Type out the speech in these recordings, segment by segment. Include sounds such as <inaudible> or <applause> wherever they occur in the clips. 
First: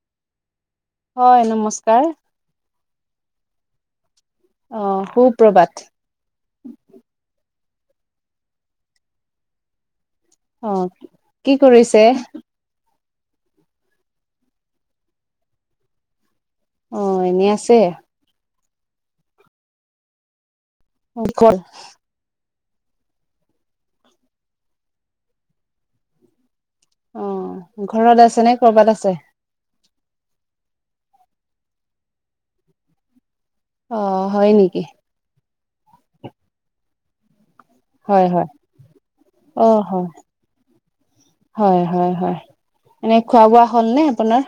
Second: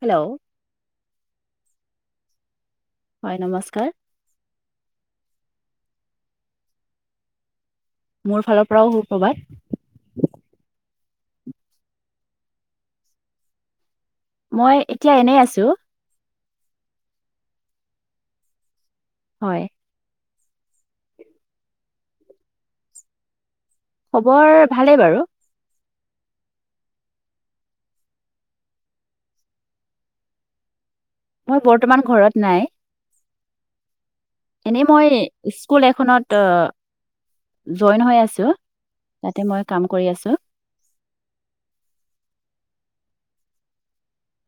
Hello হয় নমস্কাৰ। হয় নমস্কাৰ। অ' সুপ্ৰবাত মোৰ ফালৰ পৰাও সুপ্ৰবাত অ' কি কৰিছে? মই এতিয়া এনেই আছো। অ' এনে আছে। হয় <unintelligible> মোৰ ভালে বাৰু অ' ঘৰত আছে নে কৰ'বাত আছে? বৰ্তমান ঘৰত নাই। অ' হয় এনে নেকি মই স্কুল এখনত অ জইন হৈ হয় আছো, হয় তাতে মই অ কাম হয় কৰি আছো। হয়, হয়, হয়। এনে খোৱা-বোৱা হ'ল নে আপোনাৰ?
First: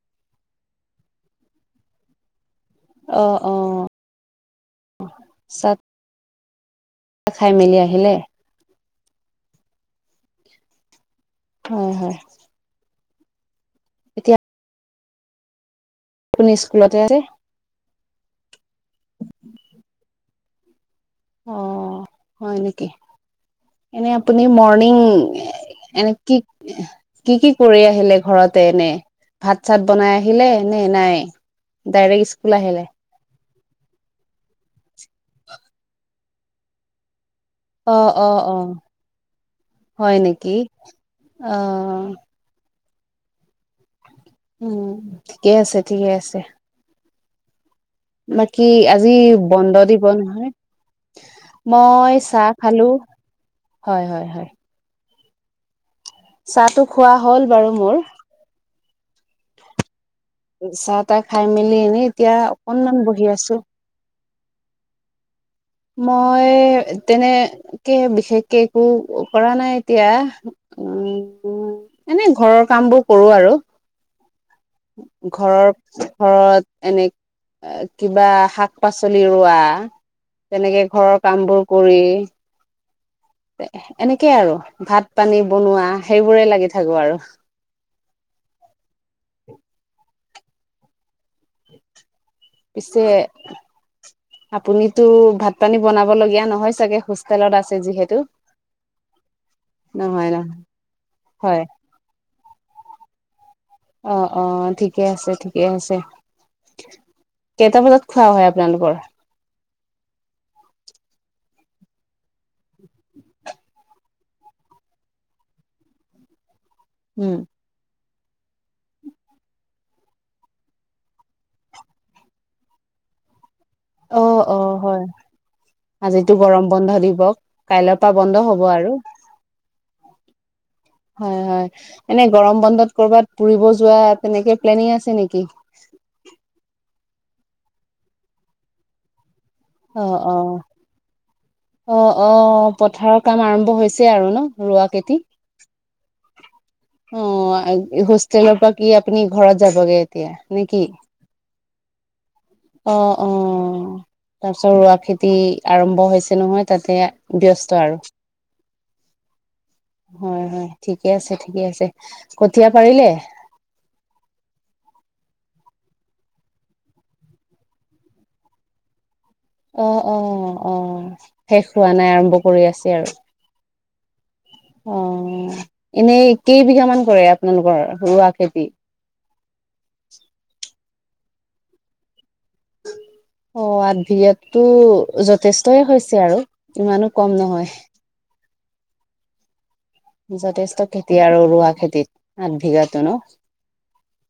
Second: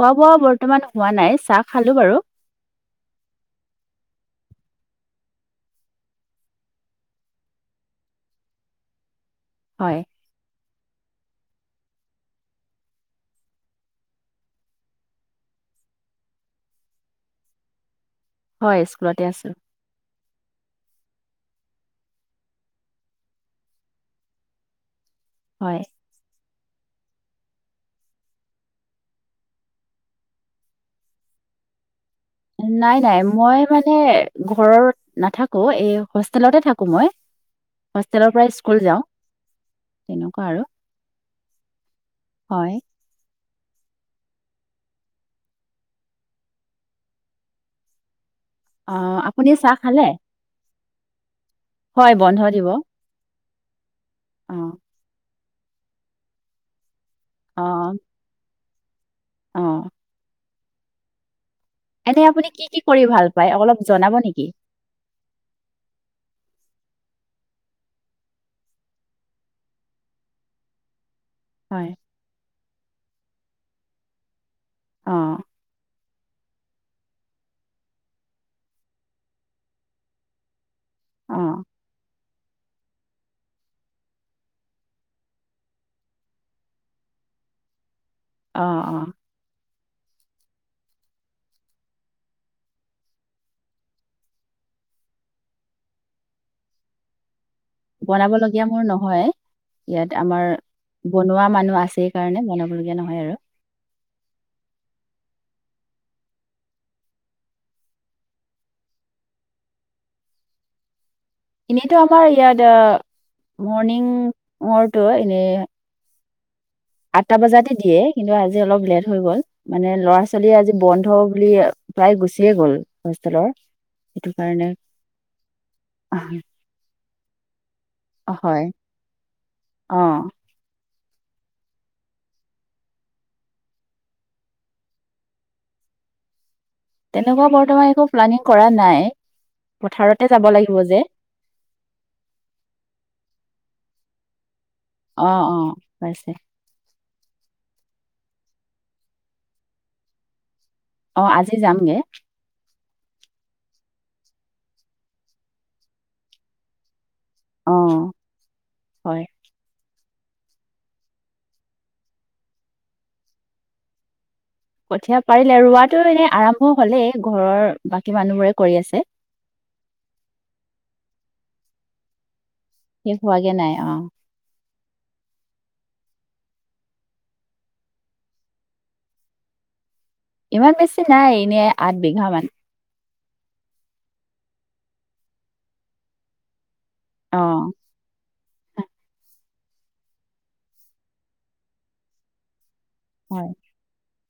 খোৱা-বোৱা বৰ্তমান হোৱা নাই। চাহ খালোঁ বাৰু। অ' অ' চাহ খাই মেলি আহিলে? <unintelligible> হয়, হয়। এতিয়া আপুনি স্কুলতে আছে? স্কুলতে আছোঁ। অ' হয় নেকি। এনে আপুনি মৰ্ণিং <inaudible> কি কি কি কৰি আহিলে ঘৰতে এনে? ভাত চাত বনাই আহিলে নে নাই? ডাইৰেক্ট স্কু নাই নাই মই মানে ঘৰত নাথাকো। এই হোষ্টেলতে থাকো মই। অ' হোষ্টেলৰ অ' পৰা স্কুল অ' যাওঁ হয় তেনেকুৱা নেকি। আৰু অ' হয়। উম, ঠিকে আছে, ঠিকে আছে। বাকী অ, আজি আপুনি বন্দ চাহ খালে দিব নহয়। হয় মই বন্ধ চাহ দিব খালোঁ। হয়, হয়, হয়। অঁ চাহটো খোৱা হ'ল বাৰু মোৰ। অ' চাহ তাহ খাই মেলি এনে এনে আপুনি কি কৰি ভাল পায়? অলপ জনাব নেকি? মই তেনে তেনেকে বিশেষকে একো কৰা নাই এতিয়া উম। উম, হয়, এনেই ঘৰৰ কামবোৰ কৰো আৰু অ', ঘৰৰ ঘৰত এনে কিবা শাক-পাচলি ৰোৱা। তেনেকে ঘৰৰ কামবোৰ অ', কৰি এনেকেই আৰু ভাত পানী বনোৱা সেইবোৰে লাগি থাকো আৰু। অ' অ' পিছে আপুনিতো ভাত পানী বনাব লগীয়া নহয় চাগে হোষ্ট হোষ্টেলত আছে যিহেতু বনাব লগীয়া মোৰ নহয়। ইয়াত নহয় আমাৰ নহয় বনোৱা হয় মানুহ আছে। কাৰণে বনাবলগীয়া নহয় আৰু অ' অ' ঠিকে আছে, ঠিকে আছে। কেইটা বজাত খোৱা হয়, আপোনালোকৰ? এনেইতো আমাৰ ইয়াত মৰ্ণিং ৰটো এনেই আঠটা উম বজাতে দিয়ে। কিন্তু, আজি অলপ লেট হৈ গ'ল মানে ল'ৰা ছোৱালীয়ে আজি বন্ধ বুলি প্ৰায় গুচিয়ে গ'ল হোষ্টেলৰ অ অ সেইকাৰণে হয় আজিতো গৰম বন্ধ দিৱ, কাইলৰ পৰা বন্ধ হয়, হ'ব আৰু অ' হয়, হয় এনে গৰম বন্ধত ক'ৰবাত ফুৰিব যোৱা তেনেকে প্লেনিং আছে নেকি? তেনেকুৱা বৰ্তমান একো প্লানিং কৰা নাই। পথাৰতে অ' যাব অ' লাগিব যে, অ' অ' পথাৰৰ কাম আৰম্ভ হৈছে আৰু ন ৰোৱা কেইটা অ' অ' পাইছে। অ' হোষ্টেলৰ পৰা কি আপুনি ঘৰত যাবগে এতিয়া নে কি? অ' আজি যামগে অ' অ' তাৰপিছত ৰোৱা খেতি আৰম্ভ হৈছে নহয় তাতে অ', ব্যস্ত আৰু হয়। হয় হয় ঠিকে আছে ঠিকে আছে কঠীয়া পাৰিলে? কঠিয়া পাৰিলে ৰোৱাটো এনেই আৰম্ভ হলেই ঘৰৰ বাকী মানুহ বোৰে কৰি আছে অ' অ' অ' শেষ হোৱা নাই আৰম্ভ কৰি আছে আৰু শেষ হোৱাগে নাই অ' অ' এনেই‌ কেইবিঘা মান কৰে আপোনালোকৰ ৰোৱা খেতি ইমান বেছি নাই এনেই আঠ বিঘা মান অ' আঠ ভিঘাটো যথেষ্টয়ে হৈছে আৰু ইমানো কম অ', নহয় যথেষ্ট খেতি আৰু ৰোৱা খেতিত আঠ বিঘাতো ন হয়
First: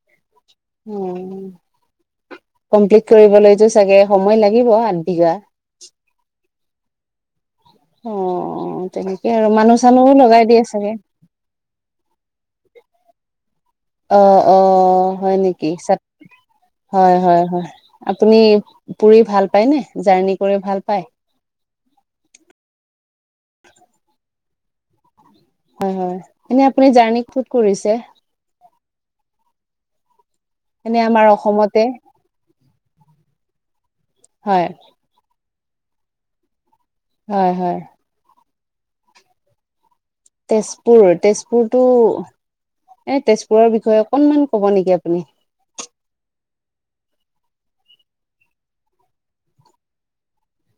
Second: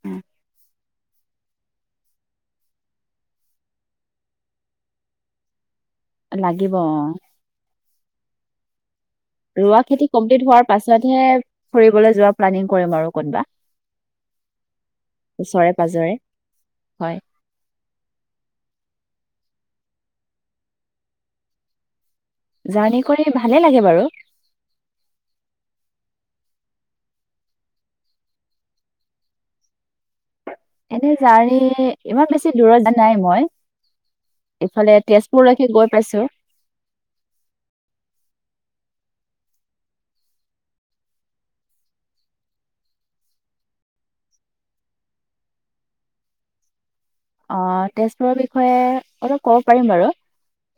অ', উম কমপ্লিট কৰিবলৈটো চাগে সময় লাগিব আঠবিঘা লাগিব অ' অ' তেনেকেই আৰু ৰোৱা মানুহ খেতি চানুহও কমপ্লিট লগাই হোৱাৰ দিয়ে চাগে পাছতহে ফুৰিবলৈ যোৱা প্লেনিং কৰিম আৰু কোনোবা অ' অ' হয় নেকি পাজৰে হয় হয় আপুনি ফুৰি ভাল পায় নে জাৰ্ণি কৰি ভাল পায় জাৰ্ণি কৰি ভালে লাগে বাৰু হয় হয় এনে আপুনি জাৰ্ণি ক'ত কৰিছে? এনে আমাৰ জাৰ্নী অসমতে ইমান বেছি বছি দূৰত নাই মই হয়, ইফালে তেজপুৰলৈকে গৈ পাইছো হয় হয় তেজপুৰ তেজপুৰটো এ তেজপুৰৰ বিষয়ে অকনমান ক'ব নেকি আপুনি অঁ, তেজপুৰৰ বিষয়ে অলপ ক'ব পাৰিম বাৰু।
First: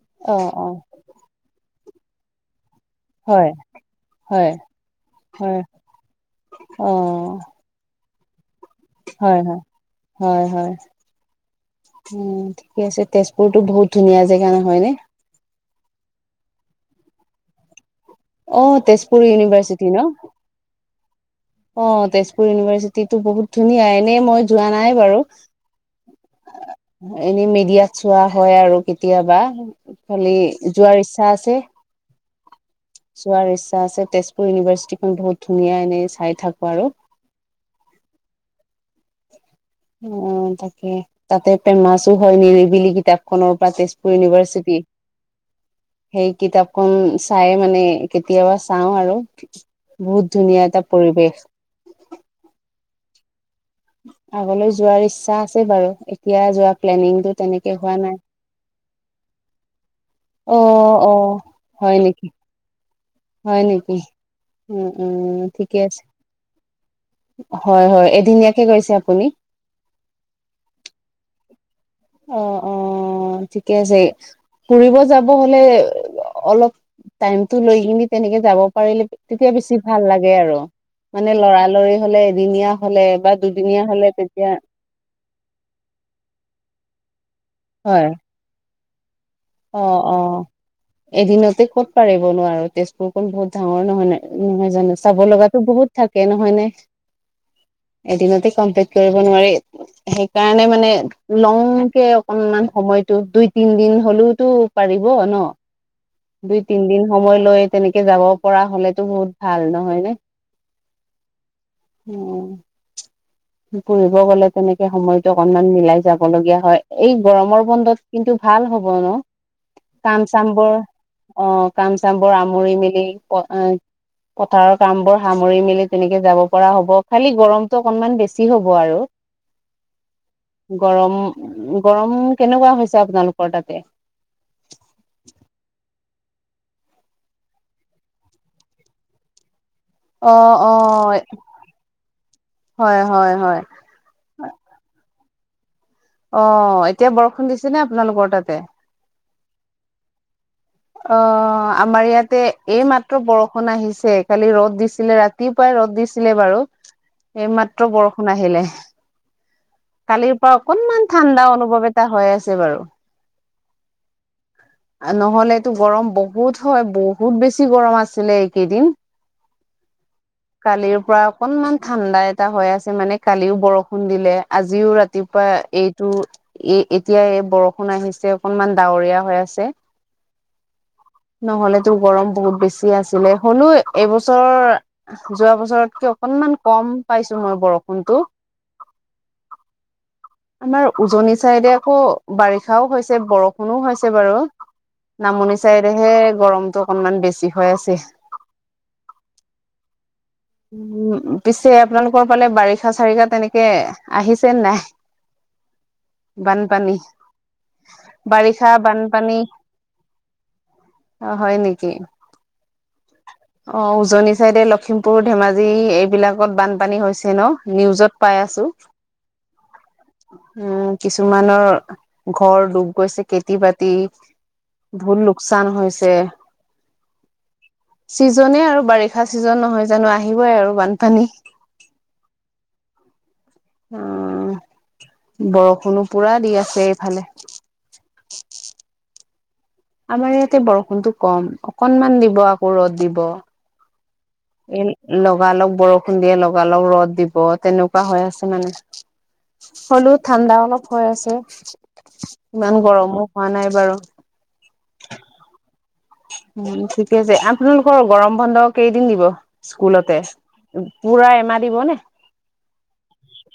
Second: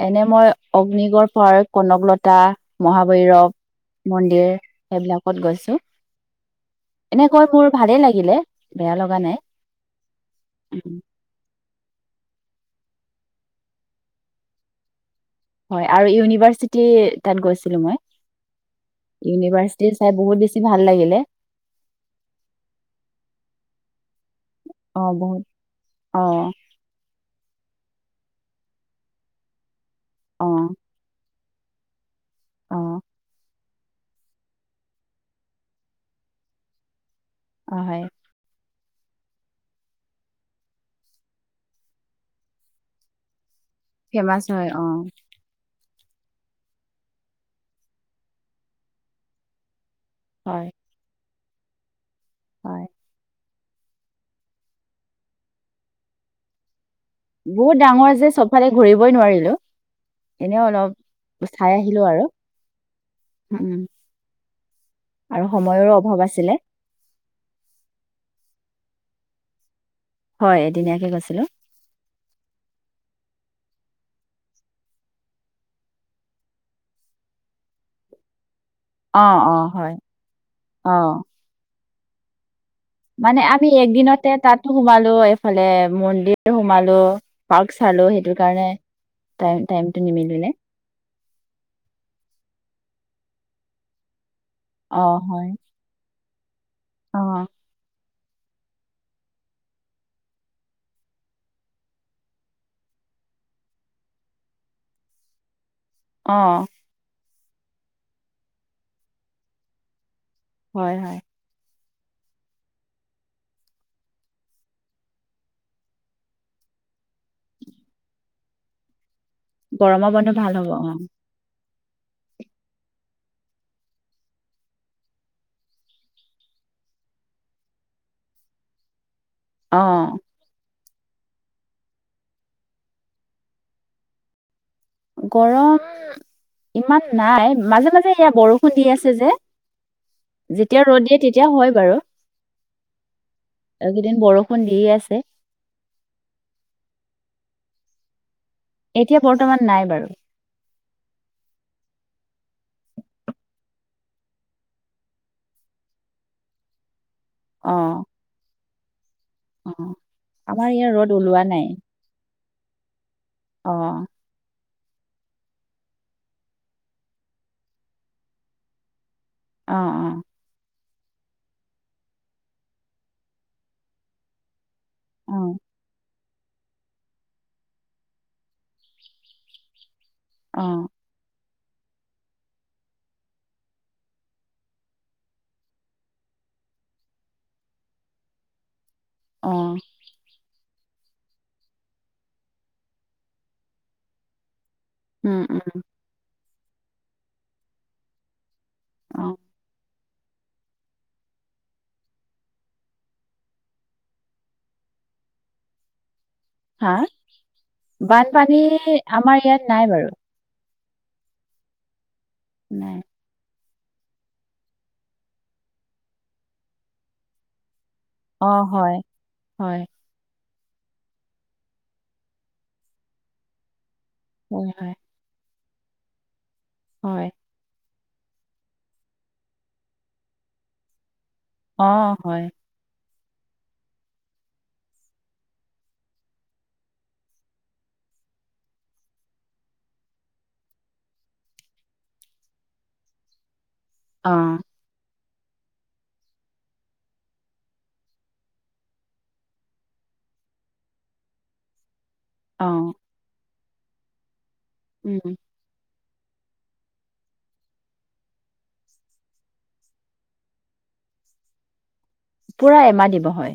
এনে মই অ', অ', অগ্নিগড় পাৰ, কনকলতা, - মহাভৈৰৱ হয়, মন্দিৰ হয়, সেইবিলাকত হয় গৈছো। অ', এনেকৈ মোৰ - ভালেই লাগিলে। বেয়া লগা নাই হয় -হয় -হয় -হয়। উম, উম, ঠিকে আছে তেজপুৰতো বহুত ধুনীয়া জেগা, হয়নে? হয় আৰু ইউনিভাৰ্চিটি তাত গৈছিলো মই, অ', তেজপুৰ ইউনিভাৰ্চিটি চাই বহুত বেছি- ভাল লাগিলে। অঁ, তেজপুৰ ইউনিভাৰ্চিটি টো বহুত ধুনীয়া। এনেই মই- যোৱা নাই অ বাৰু। বহুত অ এনে মিডিয়াত চোৱা হয় আৰু কেতিয়াবা খালি অ যোৱাৰ ইচ্ছা আছে। অঁ। চোৱাৰ ইচ্ছা আছে, তেজপুৰ ইউনিভাৰ্চিটিখন বহুত ধুনীয়া এনেই চাই থাকো আৰু। অঁ, হয়। অঁ, তাকে তাতে ফেমাছো হয় নিৰিবিলি কিতাপ খনৰ পৰা তেজ- পুৰ ফেমাচ হয় ইউনিভাৰ্চিটি। অ সেই কিতাপখন চাইয়ে মানে কেতিয়াবা চাওঁ আৰু। বহুত ধুনীয়া হয় এটা পৰিৱেশ। হয়। আগলৈ যোৱাৰ ইচ্ছা আছে বাৰু এতিয়া যোৱা প্লেনিংটোত। বহুত ডাঙৰ যে চবফালে ঘূৰিবই নোৱাৰিলোঁ। অ এনেই অ অলপ চাই হয় আহিলো আৰু। নেকি হয় উম নেকি? উম- উম আৰু ঠিকে সময়ৰো আছে। অভাৱ আছিলে হয়- হয় এদিনীয়াকে গৈছে আপুনি! হয়, এদিনীয়াকে গৈছিলোঁ। <inaudible> অঁ, ঠিকে আছে। ফুৰিব যাব হ'লে অলপ টাইমটো লৈ কিনি তেনেকে যাব। পাৰিলে অ তেতিয়া অ বেছি হয় ভাল লাগে আৰু অ মানে লৰালৰি হ'লে এদিনীয়া- হ'লে বা মানে আমি দুদিনীয়া হ'লে একদিনতে তেতিয়া- তাতো সোমালো এইফালে মন্দিৰ সোমালো, পাৰ্ক চালো হয় সেইটো কাৰণে। টাইম- অ টাইম টো অ নিমিলিলে। এদিনতে ক'ত পাৰিব নোৱাৰো তেজপুৰখন বহুত ডাঙৰ, হয় নাই, নহয়? জানো অ চাব লগাতো বহুত থাকে, নহয় নে? অঁ। এদিনতে কনটেক্ট কৰিব নোৱাৰি। সেইকাৰণে মানে লওঁকে অকনমান সময়তটো দুই- তিন দিন হলও- টো পাৰিব ন। অ দুই -তিনদিন সময় লৈ তেনেকে যাব পৰা হ'লেটো বহুত ভাল, নহয় নে? হয়, হয়। উম। ফুৰিব গ'লে তেনেকে সময়তটো অকনমান মিলাই যাব লগগীয়া হয়। এই গৰমৰ বন্ধত- কিন্তু ভাল হ'ব ন গৰমৰ কাম বন্ধ ভাল হ'ব অ -চামবোৰ- অঁ, কাম -চামবোৰ সামৰি- মেলি, - পথাৰৰ কাম বোৰ সামৰি মেলি তেনেকে যাব পৰা হ'ব, খালি গৰমতটো অকনমান বেছি। যি হ'ব আৰু। অ। গৰম গৰম কেনেকুৱা হৈছে আপোনালোকৰ তাতে। গৰম ইমান নাই মাজে মাজে এয়া বৰষুণ দি আছে যে। অ অ যেতিয়া ৰ'দ দিয়ে তেতিয়া হয় বাৰু। হয় হয় হয় কেইদিন বৰষুণ দিয়ে আছে। অ এতিয়া বৰষুণ দিছে নে আপোনালোকৰ তাতে। এতিয়া বৰ্তমান নাই বাৰু। অ আমাৰ ইয়াতে এইমাত্ৰ বৰষুণ আহিছে কালি ৰ'দ দিছিলে ৰাত ৰাতিপুৱাই ৰ'দ দিছিলে বাৰু। <unintelligible> এইমাত্ৰ বৰষুণ আহিলে। অ কালিৰ পৰা আমাৰ ইয়াৰ অকনমান ৰ'দ ওলোৱা ঠাণ্ডা নাই অনুভৱ এটা হৈ আছে বাৰু। অ। নহ'লে টো গৰম বহুত হয় বহুত বেছি গৰম আছিলে এইকেইদিন। অ অ। কালিৰ পৰা অকনমান ঠাণ্ডা এটা হৈ আছে মানে কালিও বৰষুণ দিলে আজিও ৰাত অ ৰাতিপুৱা এইটো এ এতিয়া এই বৰষুণ আহিছে অকনমান ডাৱৰীয়া হৈ আছে। অ। নহলে তোৰ গৰম বহুত বেছি আছিলে হ'লো এইবছৰ। যোৱা বছৰতকে অকনমান কম পাইছো মই বৰষুণতো। অ আমাৰ উজনি চাইদে আকৌ বাৰিষাও হৈছে বৰষুণও হৈছে বাৰু। উম নামনি উম চাইদহে গৰমটো অকনমান বেছি হৈ আছে। অ। উম পিছে আপোনালোকৰ ফালে বাৰিষা-চাৰিষা তেনেকে আহিছে নে নাই। হা বানপানী বানপানী বাৰিষা আমাৰ বানপানী ইয়াত নাই বাৰু অ হয় নেকি নাই অ উজনি চাইদে লখিমপুৰ ধেমাজি এইবিলাকত বানপানী হৈছে ন নিউজত পাই অ আছো হয় হয় উম কিছুমানৰ ঘৰ ডুব গৈছে খেতি-বাতি উম হয় <unintelligible> লোকচান হৈছে হয় চিজনে আৰু বাৰিষা ছিজন নহয় জানো আহিবই আৰু বানপানী। অ হয় অহ বৰষুণো পুৰা দি আছে এইফালে। আমাৰ ইয়াতে বৰষুণটো কম অকনমান দিব আকৌ ৰ'দ দিব। অ এই লগালগ বৰষুণ দিয়ে লগালগ ৰ'দ দিব তেনেকুৱা হৈ আছে মানে হ'লেও ঠাণ্ডা অলপ হৈ আছে ইমান অ', গৰমো হোৱা নাই বাৰু। উম উম ঠিকে আছে আপোনালোকৰ গৰম বন্ধ কেইদিন দিব স্কুলতে পুৰা এমাহ দিব নে? পুৰা এমাহ দিব হয়।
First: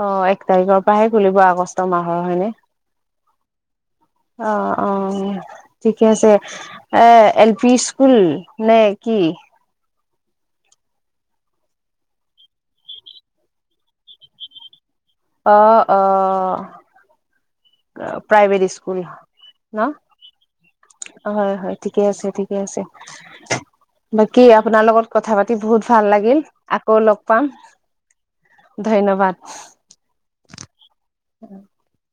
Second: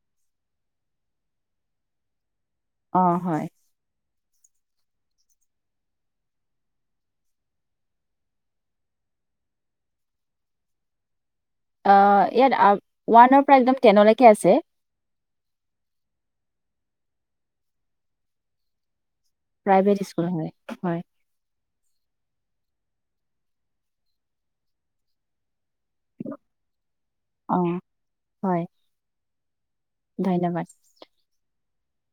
অ' এক তাৰিখৰ পৰাহে খুলিব আগষ্ট মাহৰ হয়নে? অ' হয় অ' অ' ঠিকে আছে এ এল পি স্কুল নে কি? আ ইয়াত ওৱানৰ পৰা একদম টেনলৈকে আছে। অ' অ' প্ৰাইভেট স্কুল ন প্ৰাইভেট স্কুল হয় হয়। হয় হয় ঠিকে আছে ঠিকে আছে। বাকী আপোনাৰ লগত কথা পাতি বহুত ভাল লাগিল আকৌ লগ পাম অ', হয়, ধন্যবাদ। ধন্যবাদ। <inaudible>